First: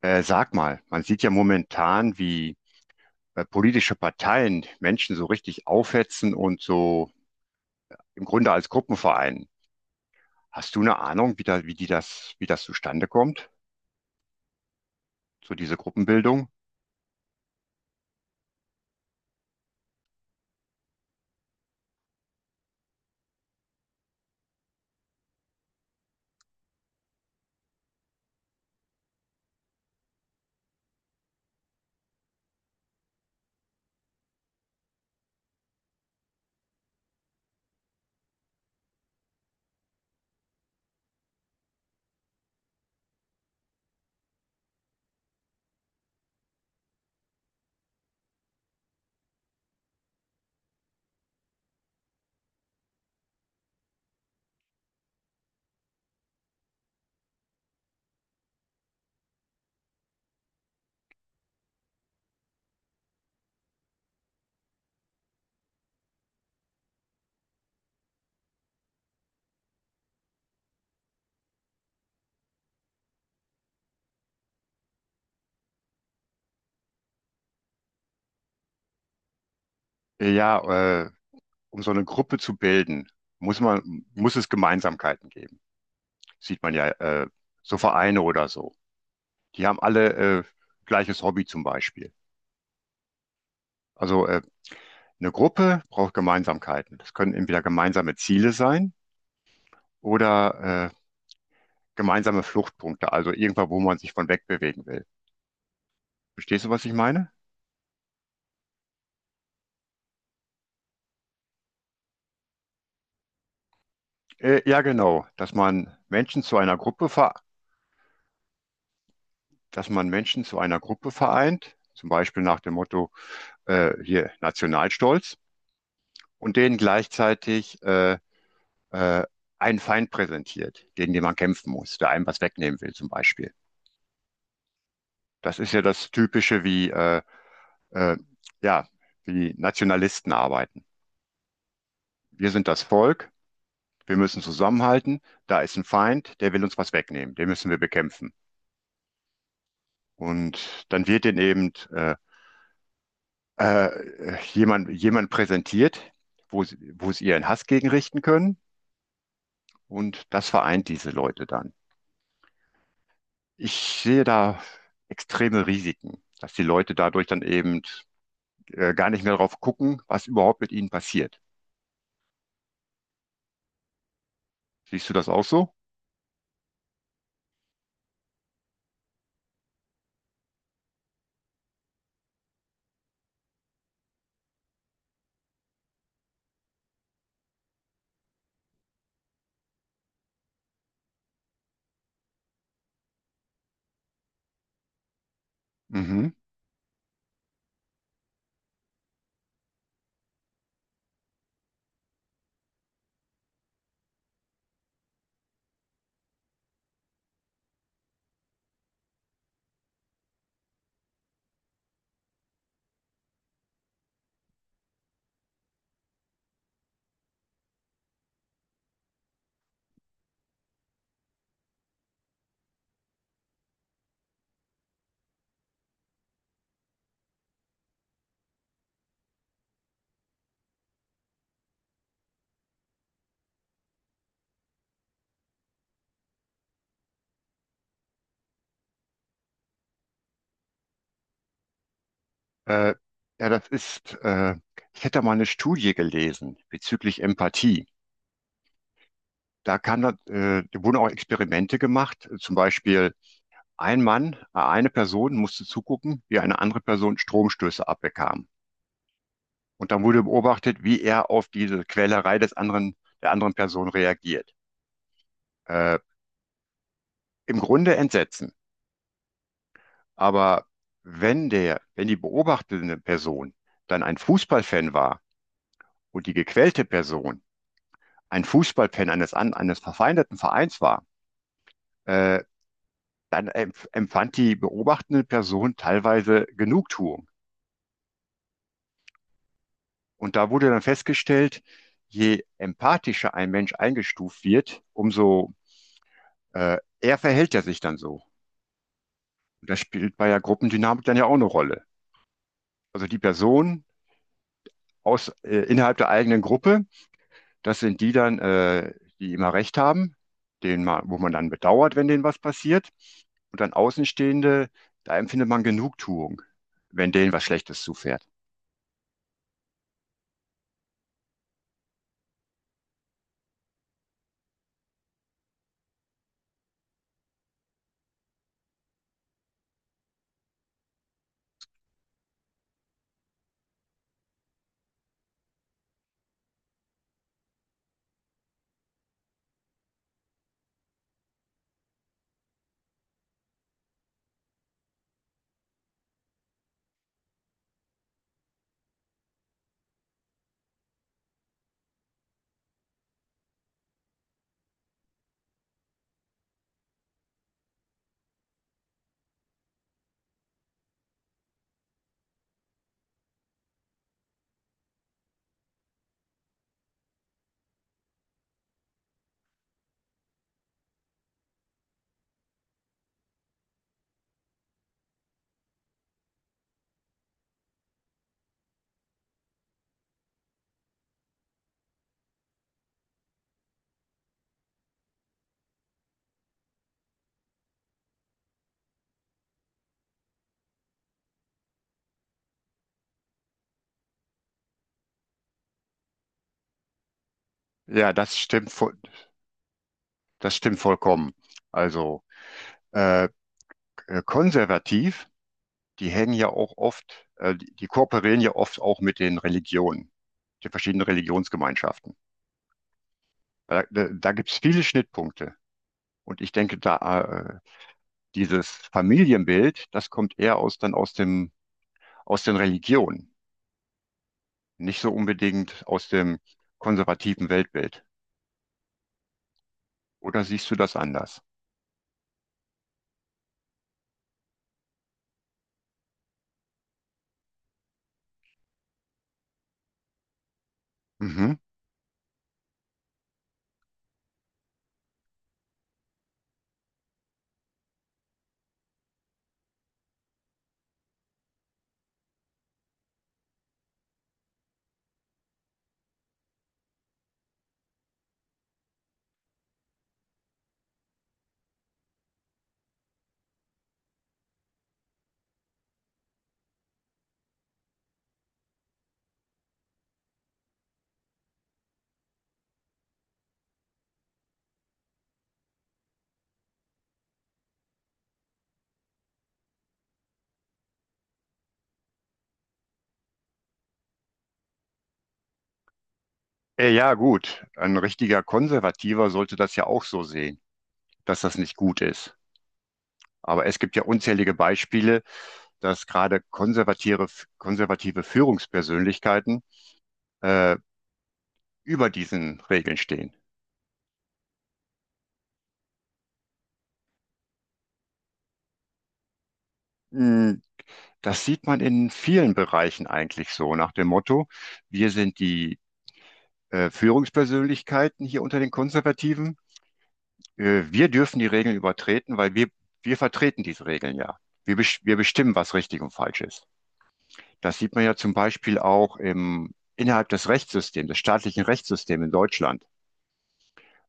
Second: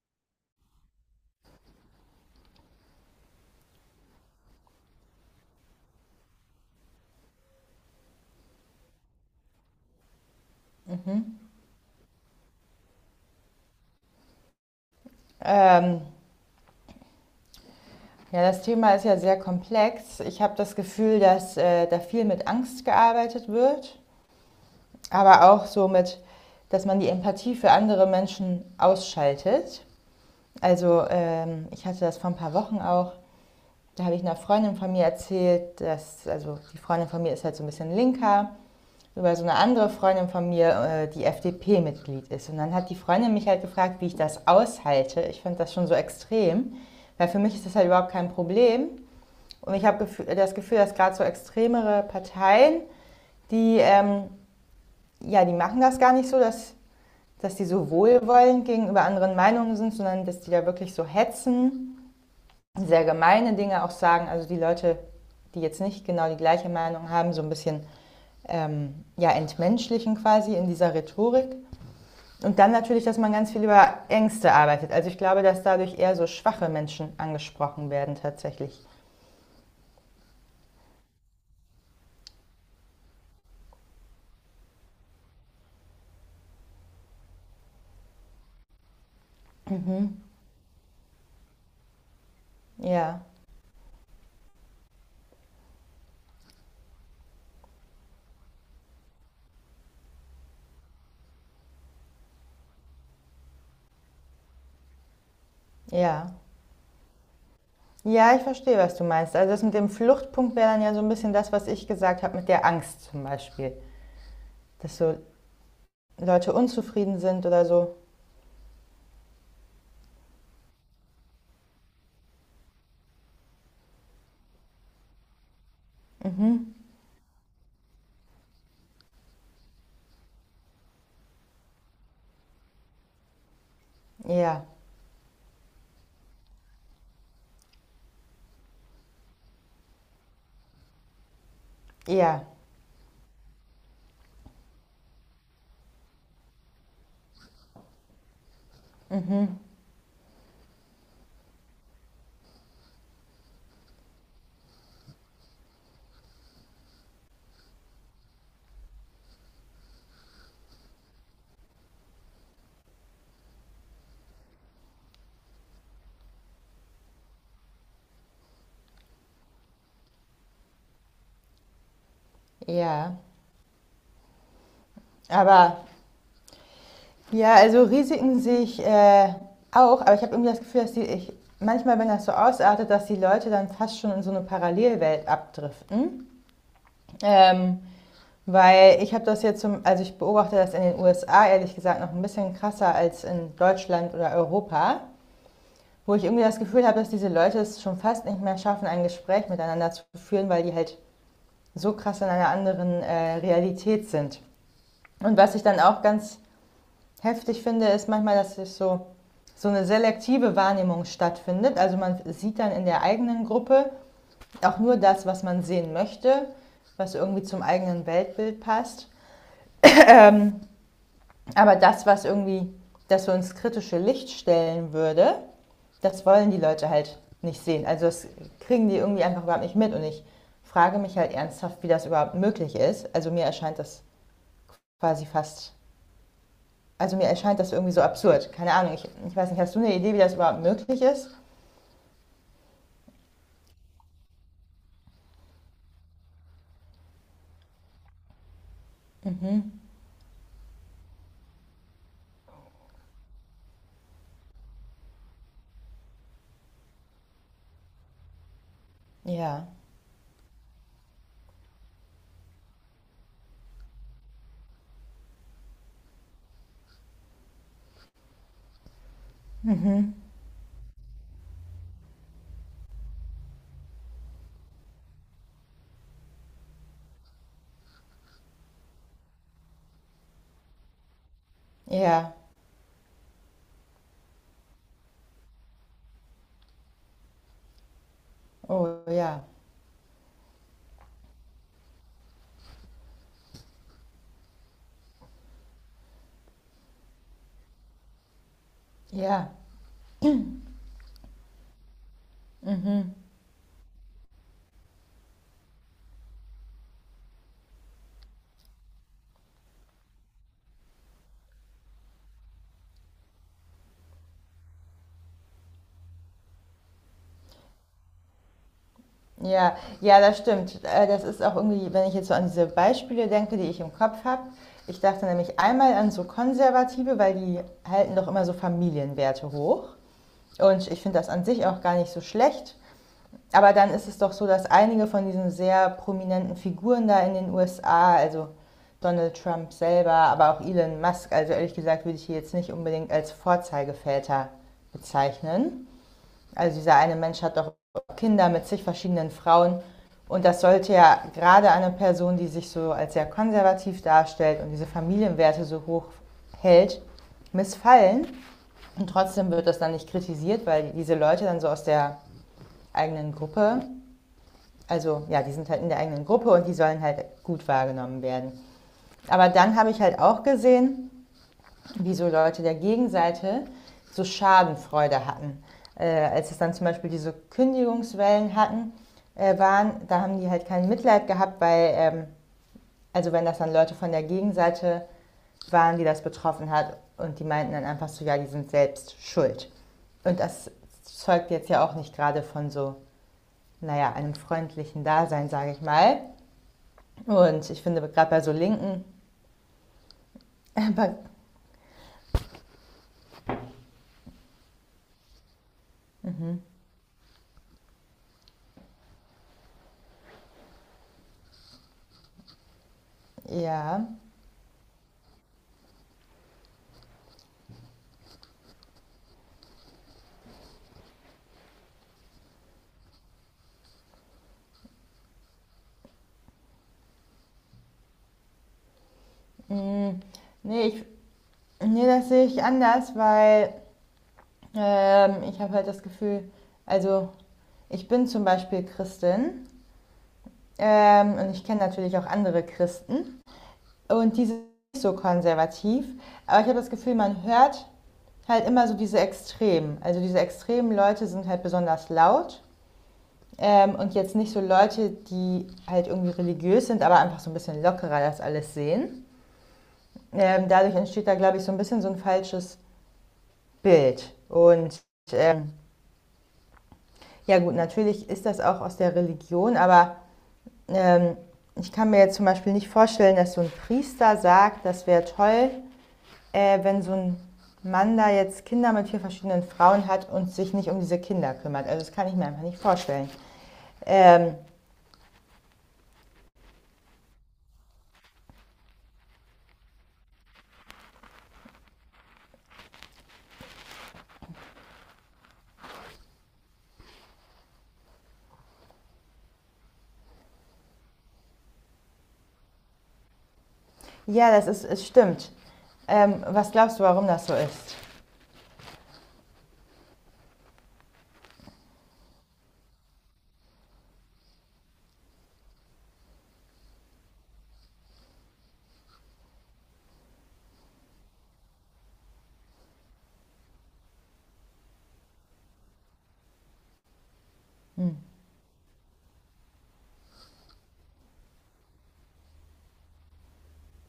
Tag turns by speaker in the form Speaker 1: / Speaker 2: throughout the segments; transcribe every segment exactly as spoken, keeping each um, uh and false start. Speaker 1: Äh, sag mal, man sieht ja momentan, wie äh, politische Parteien Menschen so richtig aufhetzen und so im Grunde als Gruppenverein. Hast du eine Ahnung,
Speaker 2: Mhm.
Speaker 1: wie da, wie die das, wie das zustande kommt, so diese
Speaker 2: Ähm,
Speaker 1: Gruppenbildung?
Speaker 2: ja, das Thema ist ja sehr komplex. Ich habe das Gefühl, dass äh, da viel mit Angst gearbeitet wird, aber auch so mit, dass man die Empathie für andere Menschen ausschaltet. Also ähm, ich hatte das vor ein paar Wochen auch. Da habe ich einer Freundin von mir erzählt, dass, also die Freundin von mir ist halt so ein bisschen linker, über so eine andere Freundin von mir, äh, die F D P-Mitglied ist. Und dann hat die Freundin mich halt gefragt, wie ich das aushalte. Ich fand das schon so extrem, weil für mich ist das halt überhaupt kein Problem. Und ich habe das Gefühl, dass gerade so extremere Parteien, die, ähm, ja, die machen das gar nicht so, dass, dass die so wohlwollend gegenüber anderen Meinungen sind, sondern dass die da wirklich so hetzen, sehr gemeine Dinge auch sagen. Also die Leute, die jetzt nicht genau die gleiche Meinung haben, so ein bisschen ähm, ja, entmenschlichen quasi in dieser Rhetorik. Und dann natürlich, dass man ganz viel über Ängste arbeitet. Also ich glaube, dass dadurch eher so schwache Menschen angesprochen werden tatsächlich.
Speaker 1: Äh, Ja, äh, um so eine Gruppe zu bilden, muss man, muss es Gemeinsamkeiten geben. Sieht man ja, äh, so Vereine oder so. Die haben
Speaker 2: Mhm.
Speaker 1: alle äh, gleiches Hobby zum Beispiel.
Speaker 2: Ja,
Speaker 1: Also äh, eine Gruppe braucht Gemeinsamkeiten. Das können entweder gemeinsame Ziele sein oder äh, gemeinsame Fluchtpunkte, also irgendwo, wo man sich von wegbewegen will.
Speaker 2: ja.
Speaker 1: Verstehst du, was ich meine?
Speaker 2: Ja, ich verstehe, was du meinst. Also das mit dem Fluchtpunkt wäre dann ja so ein bisschen das, was ich gesagt habe mit der Angst zum Beispiel.
Speaker 1: Äh, ja,
Speaker 2: Dass so
Speaker 1: genau, dass man Menschen
Speaker 2: Leute
Speaker 1: zu einer Gruppe
Speaker 2: unzufrieden
Speaker 1: ver
Speaker 2: sind oder so.
Speaker 1: dass man Menschen zu einer Gruppe vereint, zum Beispiel nach dem Motto äh, hier Nationalstolz und denen gleichzeitig äh, äh, einen Feind präsentiert, gegen den man kämpfen muss, der einem was wegnehmen will, zum Beispiel.
Speaker 2: Ja,
Speaker 1: Das ist ja das Typische, wie äh, äh, ja, wie Nationalisten arbeiten.
Speaker 2: ja,
Speaker 1: Wir sind das Volk. Wir müssen zusammenhalten. Da ist ein Feind, der will uns was wegnehmen. Den müssen wir bekämpfen. Und dann wird denen eben äh, äh, jemand, jemand präsentiert, wo sie, wo sie ihren Hass gegen richten können. Und das vereint diese Leute dann. Ich sehe da extreme Risiken, dass die Leute dadurch dann eben äh, gar nicht mehr drauf gucken, was überhaupt mit ihnen passiert.
Speaker 2: ja.
Speaker 1: Siehst du das auch so?
Speaker 2: Aber ja, also Risiken sehe ich äh, auch, aber ich habe irgendwie das Gefühl, dass die, ich, manchmal, wenn das so ausartet, dass die Leute dann fast schon in so eine Parallelwelt abdriften. Ähm, Weil ich habe das jetzt zum, also ich beobachte das in den U S A ehrlich gesagt noch ein bisschen krasser als in Deutschland oder Europa, wo ich
Speaker 1: Mhm.
Speaker 2: irgendwie das Gefühl habe, dass diese Leute es schon fast nicht mehr schaffen, ein Gespräch miteinander zu führen, weil die halt so krass in einer anderen äh, Realität sind. Und was ich dann auch ganz heftig finde, ist manchmal, dass es so, so eine selektive Wahrnehmung stattfindet. Also man sieht dann in der eigenen Gruppe auch nur das, was man sehen möchte, was irgendwie zum eigenen Weltbild passt. Ähm, Aber das, was irgendwie, dass wir uns kritische Licht stellen würde, das wollen die Leute halt nicht sehen. Also das kriegen die irgendwie einfach überhaupt nicht mit. Und ich frage mich halt ernsthaft, wie das überhaupt möglich ist. Also mir erscheint das quasi fast, also mir erscheint das irgendwie so absurd. Keine Ahnung, ich, ich weiß nicht, hast du eine Idee, wie das überhaupt möglich ist?
Speaker 1: Äh, ja, das ist, äh, ich hätte da mal eine Studie gelesen bezüglich Empathie. Da kam äh, da wurden auch Experimente gemacht. Zum Beispiel ein Mann, äh, eine Person musste zugucken, wie eine andere Person Stromstöße abbekam.
Speaker 2: Ja,
Speaker 1: Und dann wurde beobachtet, wie er auf diese Quälerei des anderen, der anderen Person reagiert. Äh, Im Grunde Entsetzen. Aber wenn der, wenn die beobachtende Person dann ein Fußballfan war und die gequälte Person ein Fußballfan eines, an- eines verfeindeten Vereins war,
Speaker 2: ja,
Speaker 1: äh, dann empf- empfand die beobachtende Person teilweise Genugtuung.
Speaker 2: oh ja,
Speaker 1: Und da wurde dann festgestellt, je empathischer ein Mensch eingestuft wird, umso äh, eher verhält er sich dann so.
Speaker 2: ja.
Speaker 1: Und das spielt bei der Gruppendynamik dann ja auch eine Rolle. Also die Person aus, äh, innerhalb der eigenen Gruppe, das sind die dann, äh, die immer recht haben, denen man, wo man dann bedauert, wenn denen was passiert. Und dann Außenstehende, da empfindet man Genugtuung, wenn denen was Schlechtes zufährt.
Speaker 2: Ja, ja, das stimmt. Äh, Das ist auch irgendwie, wenn ich jetzt so an diese Beispiele denke, die ich im Kopf habe. Ich dachte nämlich einmal an so Konservative, weil die halten doch immer so Familienwerte hoch. Und ich finde das an sich auch gar nicht so schlecht. Aber dann ist es doch so, dass einige von diesen sehr prominenten Figuren da in den U S A, also Donald Trump selber, aber auch Elon Musk, also ehrlich gesagt, würde ich die jetzt nicht unbedingt als Vorzeigeväter bezeichnen. Also dieser eine Mensch hat doch Kinder mit zig verschiedenen Frauen. Und das sollte ja gerade eine Person, die sich so als sehr konservativ darstellt und diese Familienwerte so hoch hält, missfallen. Und trotzdem wird das dann nicht kritisiert, weil diese Leute dann so aus der eigenen Gruppe, also ja, die sind halt in der eigenen Gruppe und die sollen halt gut wahrgenommen werden. Aber dann habe ich halt auch gesehen, wieso Leute der Gegenseite so Schadenfreude hatten. Äh, als es dann zum Beispiel diese Kündigungswellen hatten, äh, waren, da haben die halt kein Mitleid gehabt, weil, ähm, also wenn das dann Leute von der Gegenseite waren, die das betroffen hat und die meinten dann einfach so, ja, die sind selbst schuld. Und das zeugt jetzt ja auch nicht gerade von so, naja, einem freundlichen Dasein, sage ich mal. Und ich finde
Speaker 1: Ja,
Speaker 2: gerade
Speaker 1: das
Speaker 2: bei so
Speaker 1: stimmt, voll-
Speaker 2: Linken,
Speaker 1: das stimmt vollkommen. Also äh, äh, konservativ, die hängen ja auch oft, äh, die, die kooperieren ja oft auch mit den Religionen, den verschiedenen Religionsgemeinschaften. Da, da,
Speaker 2: ja,
Speaker 1: da gibt es viele Schnittpunkte. Und ich denke, da äh, dieses Familienbild, das kommt eher aus dann aus dem aus den Religionen, nicht so unbedingt aus dem konservativen Weltbild.
Speaker 2: mh,
Speaker 1: Oder siehst du
Speaker 2: nee,
Speaker 1: das
Speaker 2: ich
Speaker 1: anders?
Speaker 2: Nee, das sehe ich anders, weil ähm, ich habe halt das Gefühl, also ich bin zum Beispiel Christin, ähm, und
Speaker 1: Mhm.
Speaker 2: ich kenne natürlich auch andere Christen und die sind nicht so konservativ, aber ich habe das Gefühl, man hört halt immer so diese Extremen. Also diese extremen Leute sind halt besonders laut, ähm, und jetzt nicht so Leute, die halt irgendwie religiös sind, aber einfach so ein bisschen lockerer das alles sehen. Ähm, dadurch entsteht da, glaube ich, so ein bisschen so ein falsches Bild, und ähm, ja gut, natürlich ist das auch aus der Religion, aber ähm, ich kann mir jetzt zum Beispiel nicht vorstellen, dass so ein Priester sagt, das wäre toll, äh, wenn so ein Mann da jetzt Kinder mit vier verschiedenen Frauen hat und sich nicht um diese Kinder kümmert. Also das kann ich mir einfach nicht vorstellen. Ähm,
Speaker 1: Äh, ja, gut. Ein richtiger Konservativer sollte das ja auch so sehen, dass das nicht gut ist. Aber es gibt ja unzählige Beispiele, dass gerade konservative, konservative Führungspersönlichkeiten äh, über diesen Regeln stehen.
Speaker 2: ja, das ist, es stimmt. Ähm, was glaubst du, warum das so ist?
Speaker 1: Mm. Das sieht man in vielen Bereichen eigentlich so, nach dem Motto, wir sind die äh, Führungspersönlichkeiten hier unter den Konservativen. Äh, wir dürfen die Regeln übertreten, weil wir, wir vertreten diese Regeln ja. Wir, Wir bestimmen, was richtig und falsch ist. Das sieht man
Speaker 2: Hm,
Speaker 1: ja zum Beispiel auch im, innerhalb des Rechtssystems, des staatlichen Rechtssystems in Deutschland.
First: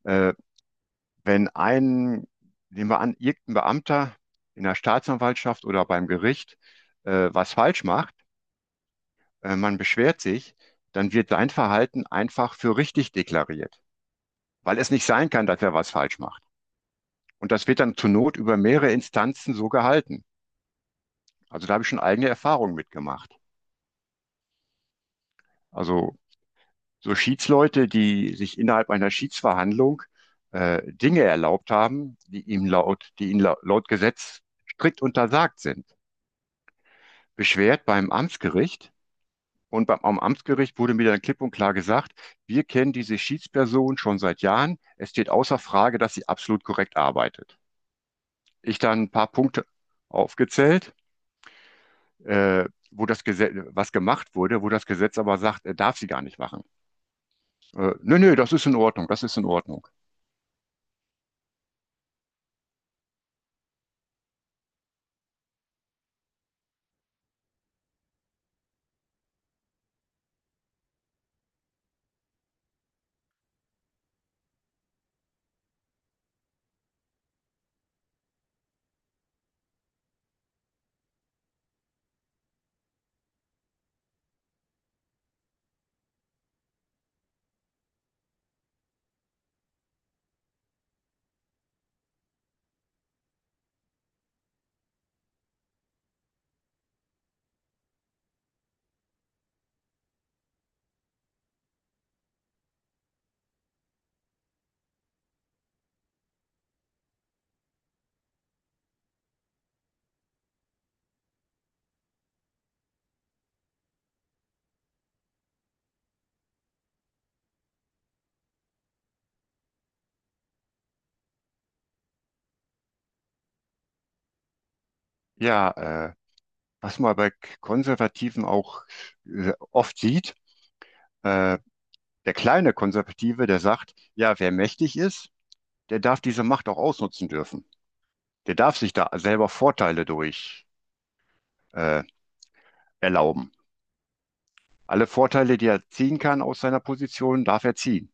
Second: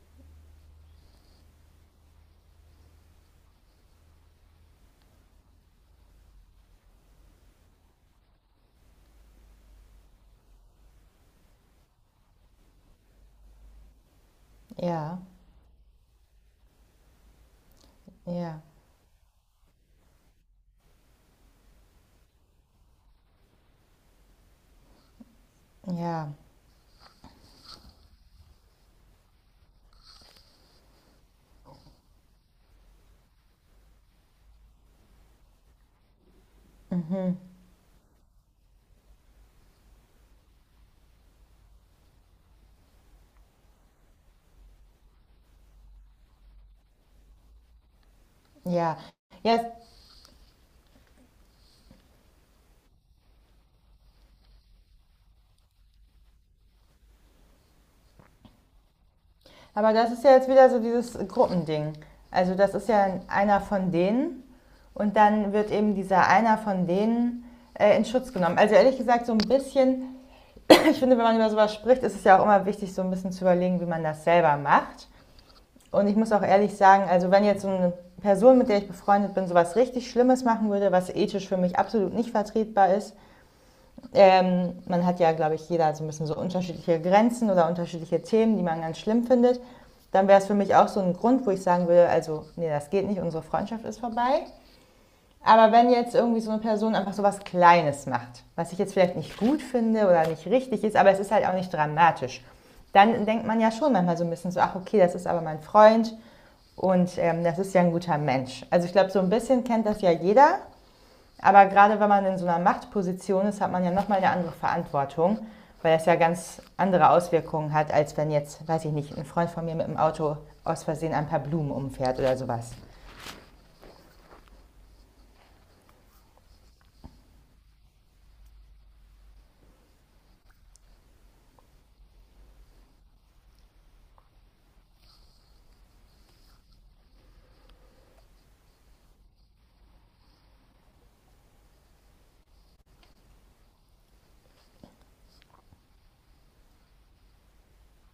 Speaker 1: Äh, wenn ein, Nehmen wir an, irgendein Beamter in der Staatsanwaltschaft oder beim Gericht äh, was falsch macht, äh, man beschwert sich, dann wird sein Verhalten einfach für richtig deklariert, weil es nicht
Speaker 2: ja,
Speaker 1: sein kann, dass er was falsch macht. Und das wird dann zur Not über
Speaker 2: ja,
Speaker 1: mehrere Instanzen so gehalten. Also da habe ich schon eigene Erfahrungen mitgemacht. Also
Speaker 2: ja,
Speaker 1: so Schiedsleute, die sich innerhalb einer Schiedsverhandlung äh, Dinge erlaubt haben, die ihm laut, die ihnen laut, laut Gesetz strikt untersagt sind. Beschwert beim Amtsgericht und beim, am Amtsgericht wurde mir dann klipp und klar gesagt, wir kennen diese Schiedsperson schon seit Jahren. Es steht außer Frage, dass sie absolut korrekt arbeitet. Ich
Speaker 2: ja.
Speaker 1: dann ein paar Punkte
Speaker 2: Ja,
Speaker 1: aufgezählt, äh, wo das Gesetz, was gemacht wurde, wo das Gesetz aber sagt, er darf sie gar nicht machen. Äh, nö, nö, das ist in Ordnung, das ist in Ordnung.
Speaker 2: aber das ist ja jetzt wieder so dieses Gruppending. Also das ist ja einer von denen und dann wird eben dieser einer von denen äh, in Schutz genommen. Also ehrlich gesagt, so ein bisschen, ich finde, wenn man über sowas spricht, ist es ja auch immer wichtig, so ein bisschen zu überlegen, wie man das selber macht. Und ich muss auch ehrlich sagen, also wenn jetzt so eine Person, mit der ich befreundet bin, sowas richtig Schlimmes machen würde, was ethisch für mich absolut nicht vertretbar ist, ähm, man hat ja, glaube ich, jeder so ein bisschen so unterschiedliche Grenzen oder unterschiedliche Themen, die man ganz schlimm findet. Dann wäre es für mich auch so ein Grund, wo ich sagen würde, also, nee, das geht nicht, unsere Freundschaft ist vorbei. Aber wenn jetzt irgendwie so eine Person einfach so was Kleines macht, was ich jetzt vielleicht nicht gut finde oder nicht richtig ist, aber es ist halt auch nicht dramatisch, dann denkt man ja schon manchmal so ein bisschen so, ach okay, das ist aber mein Freund und ähm, das ist ja ein guter Mensch. Also ich glaube, so ein bisschen kennt das ja jeder, aber gerade wenn man in so einer Machtposition ist, hat man ja nochmal eine andere Verantwortung, weil das ja ganz andere Auswirkungen hat, als wenn jetzt, weiß ich nicht, ein Freund von mir mit dem Auto aus Versehen ein paar Blumen umfährt oder sowas.
Speaker 1: Ja, äh, Was man bei Konservativen auch äh, oft sieht, äh, der kleine Konservative, der sagt, ja, wer mächtig ist, der darf diese Macht auch ausnutzen dürfen. Der darf sich da selber Vorteile durch äh, erlauben. Alle Vorteile, die er ziehen kann aus seiner Position, darf er ziehen.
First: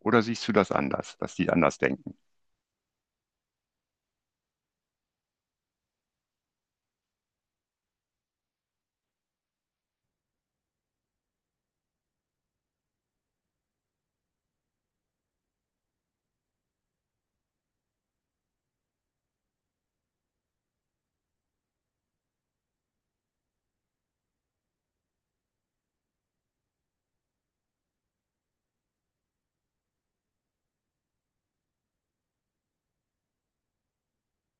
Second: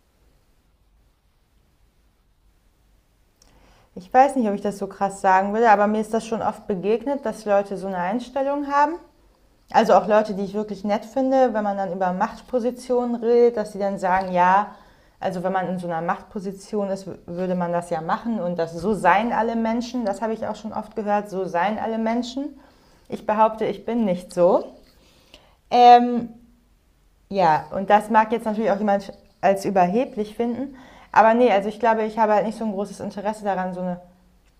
Speaker 1: Oder siehst du das anders, dass die anders denken?
Speaker 2: Ich weiß nicht, ob ich das so krass sagen würde, aber mir ist das schon oft begegnet, dass Leute so eine Einstellung haben. Also auch Leute, die ich wirklich nett finde, wenn man dann über Machtpositionen redet, dass die dann sagen, ja, also wenn man in so einer Machtposition ist, würde man das ja machen und das so seien alle Menschen, das habe ich auch schon oft gehört, so seien alle Menschen. Ich behaupte, ich bin nicht so. Ähm, ja, und das mag jetzt natürlich auch jemand als überheblich finden, aber nee, also ich glaube, ich habe halt nicht so ein großes Interesse daran, so eine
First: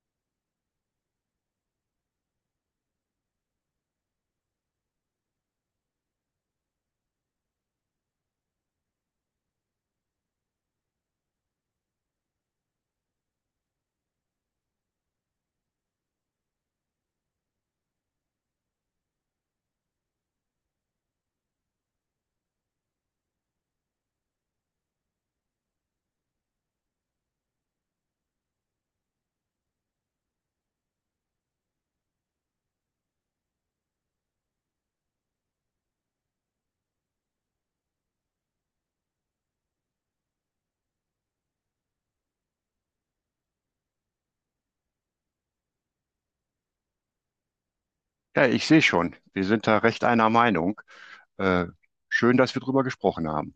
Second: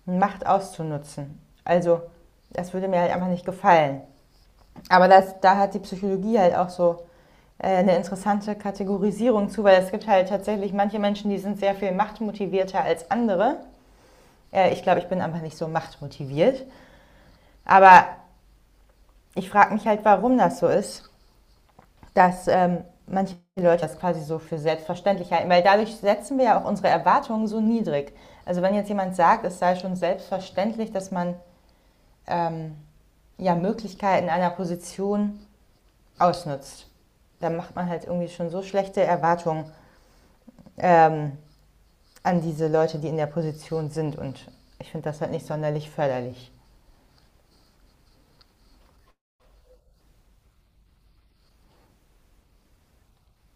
Speaker 2: Macht auszunutzen. Also das würde mir halt einfach nicht gefallen. Aber das, da hat die Psychologie halt auch so äh, eine interessante Kategorisierung zu, weil es gibt halt tatsächlich manche Menschen, die sind sehr viel machtmotivierter als andere. Äh, ich glaube, ich bin einfach nicht so machtmotiviert. Aber ich frage mich halt, warum das so ist, dass ähm, manche Leute das quasi so für selbstverständlich halten, weil dadurch setzen wir ja auch unsere Erwartungen so niedrig. Also wenn jetzt jemand sagt, es sei schon selbstverständlich, dass man ähm, ja Möglichkeiten einer Position ausnutzt. Da macht man halt irgendwie schon so schlechte Erwartungen, ähm, an diese Leute, die in der Position sind. Und ich finde das halt nicht sonderlich förderlich.
Speaker 1: Ja, ich sehe schon, wir sind da recht einer Meinung. Äh, Schön, dass wir drüber gesprochen haben.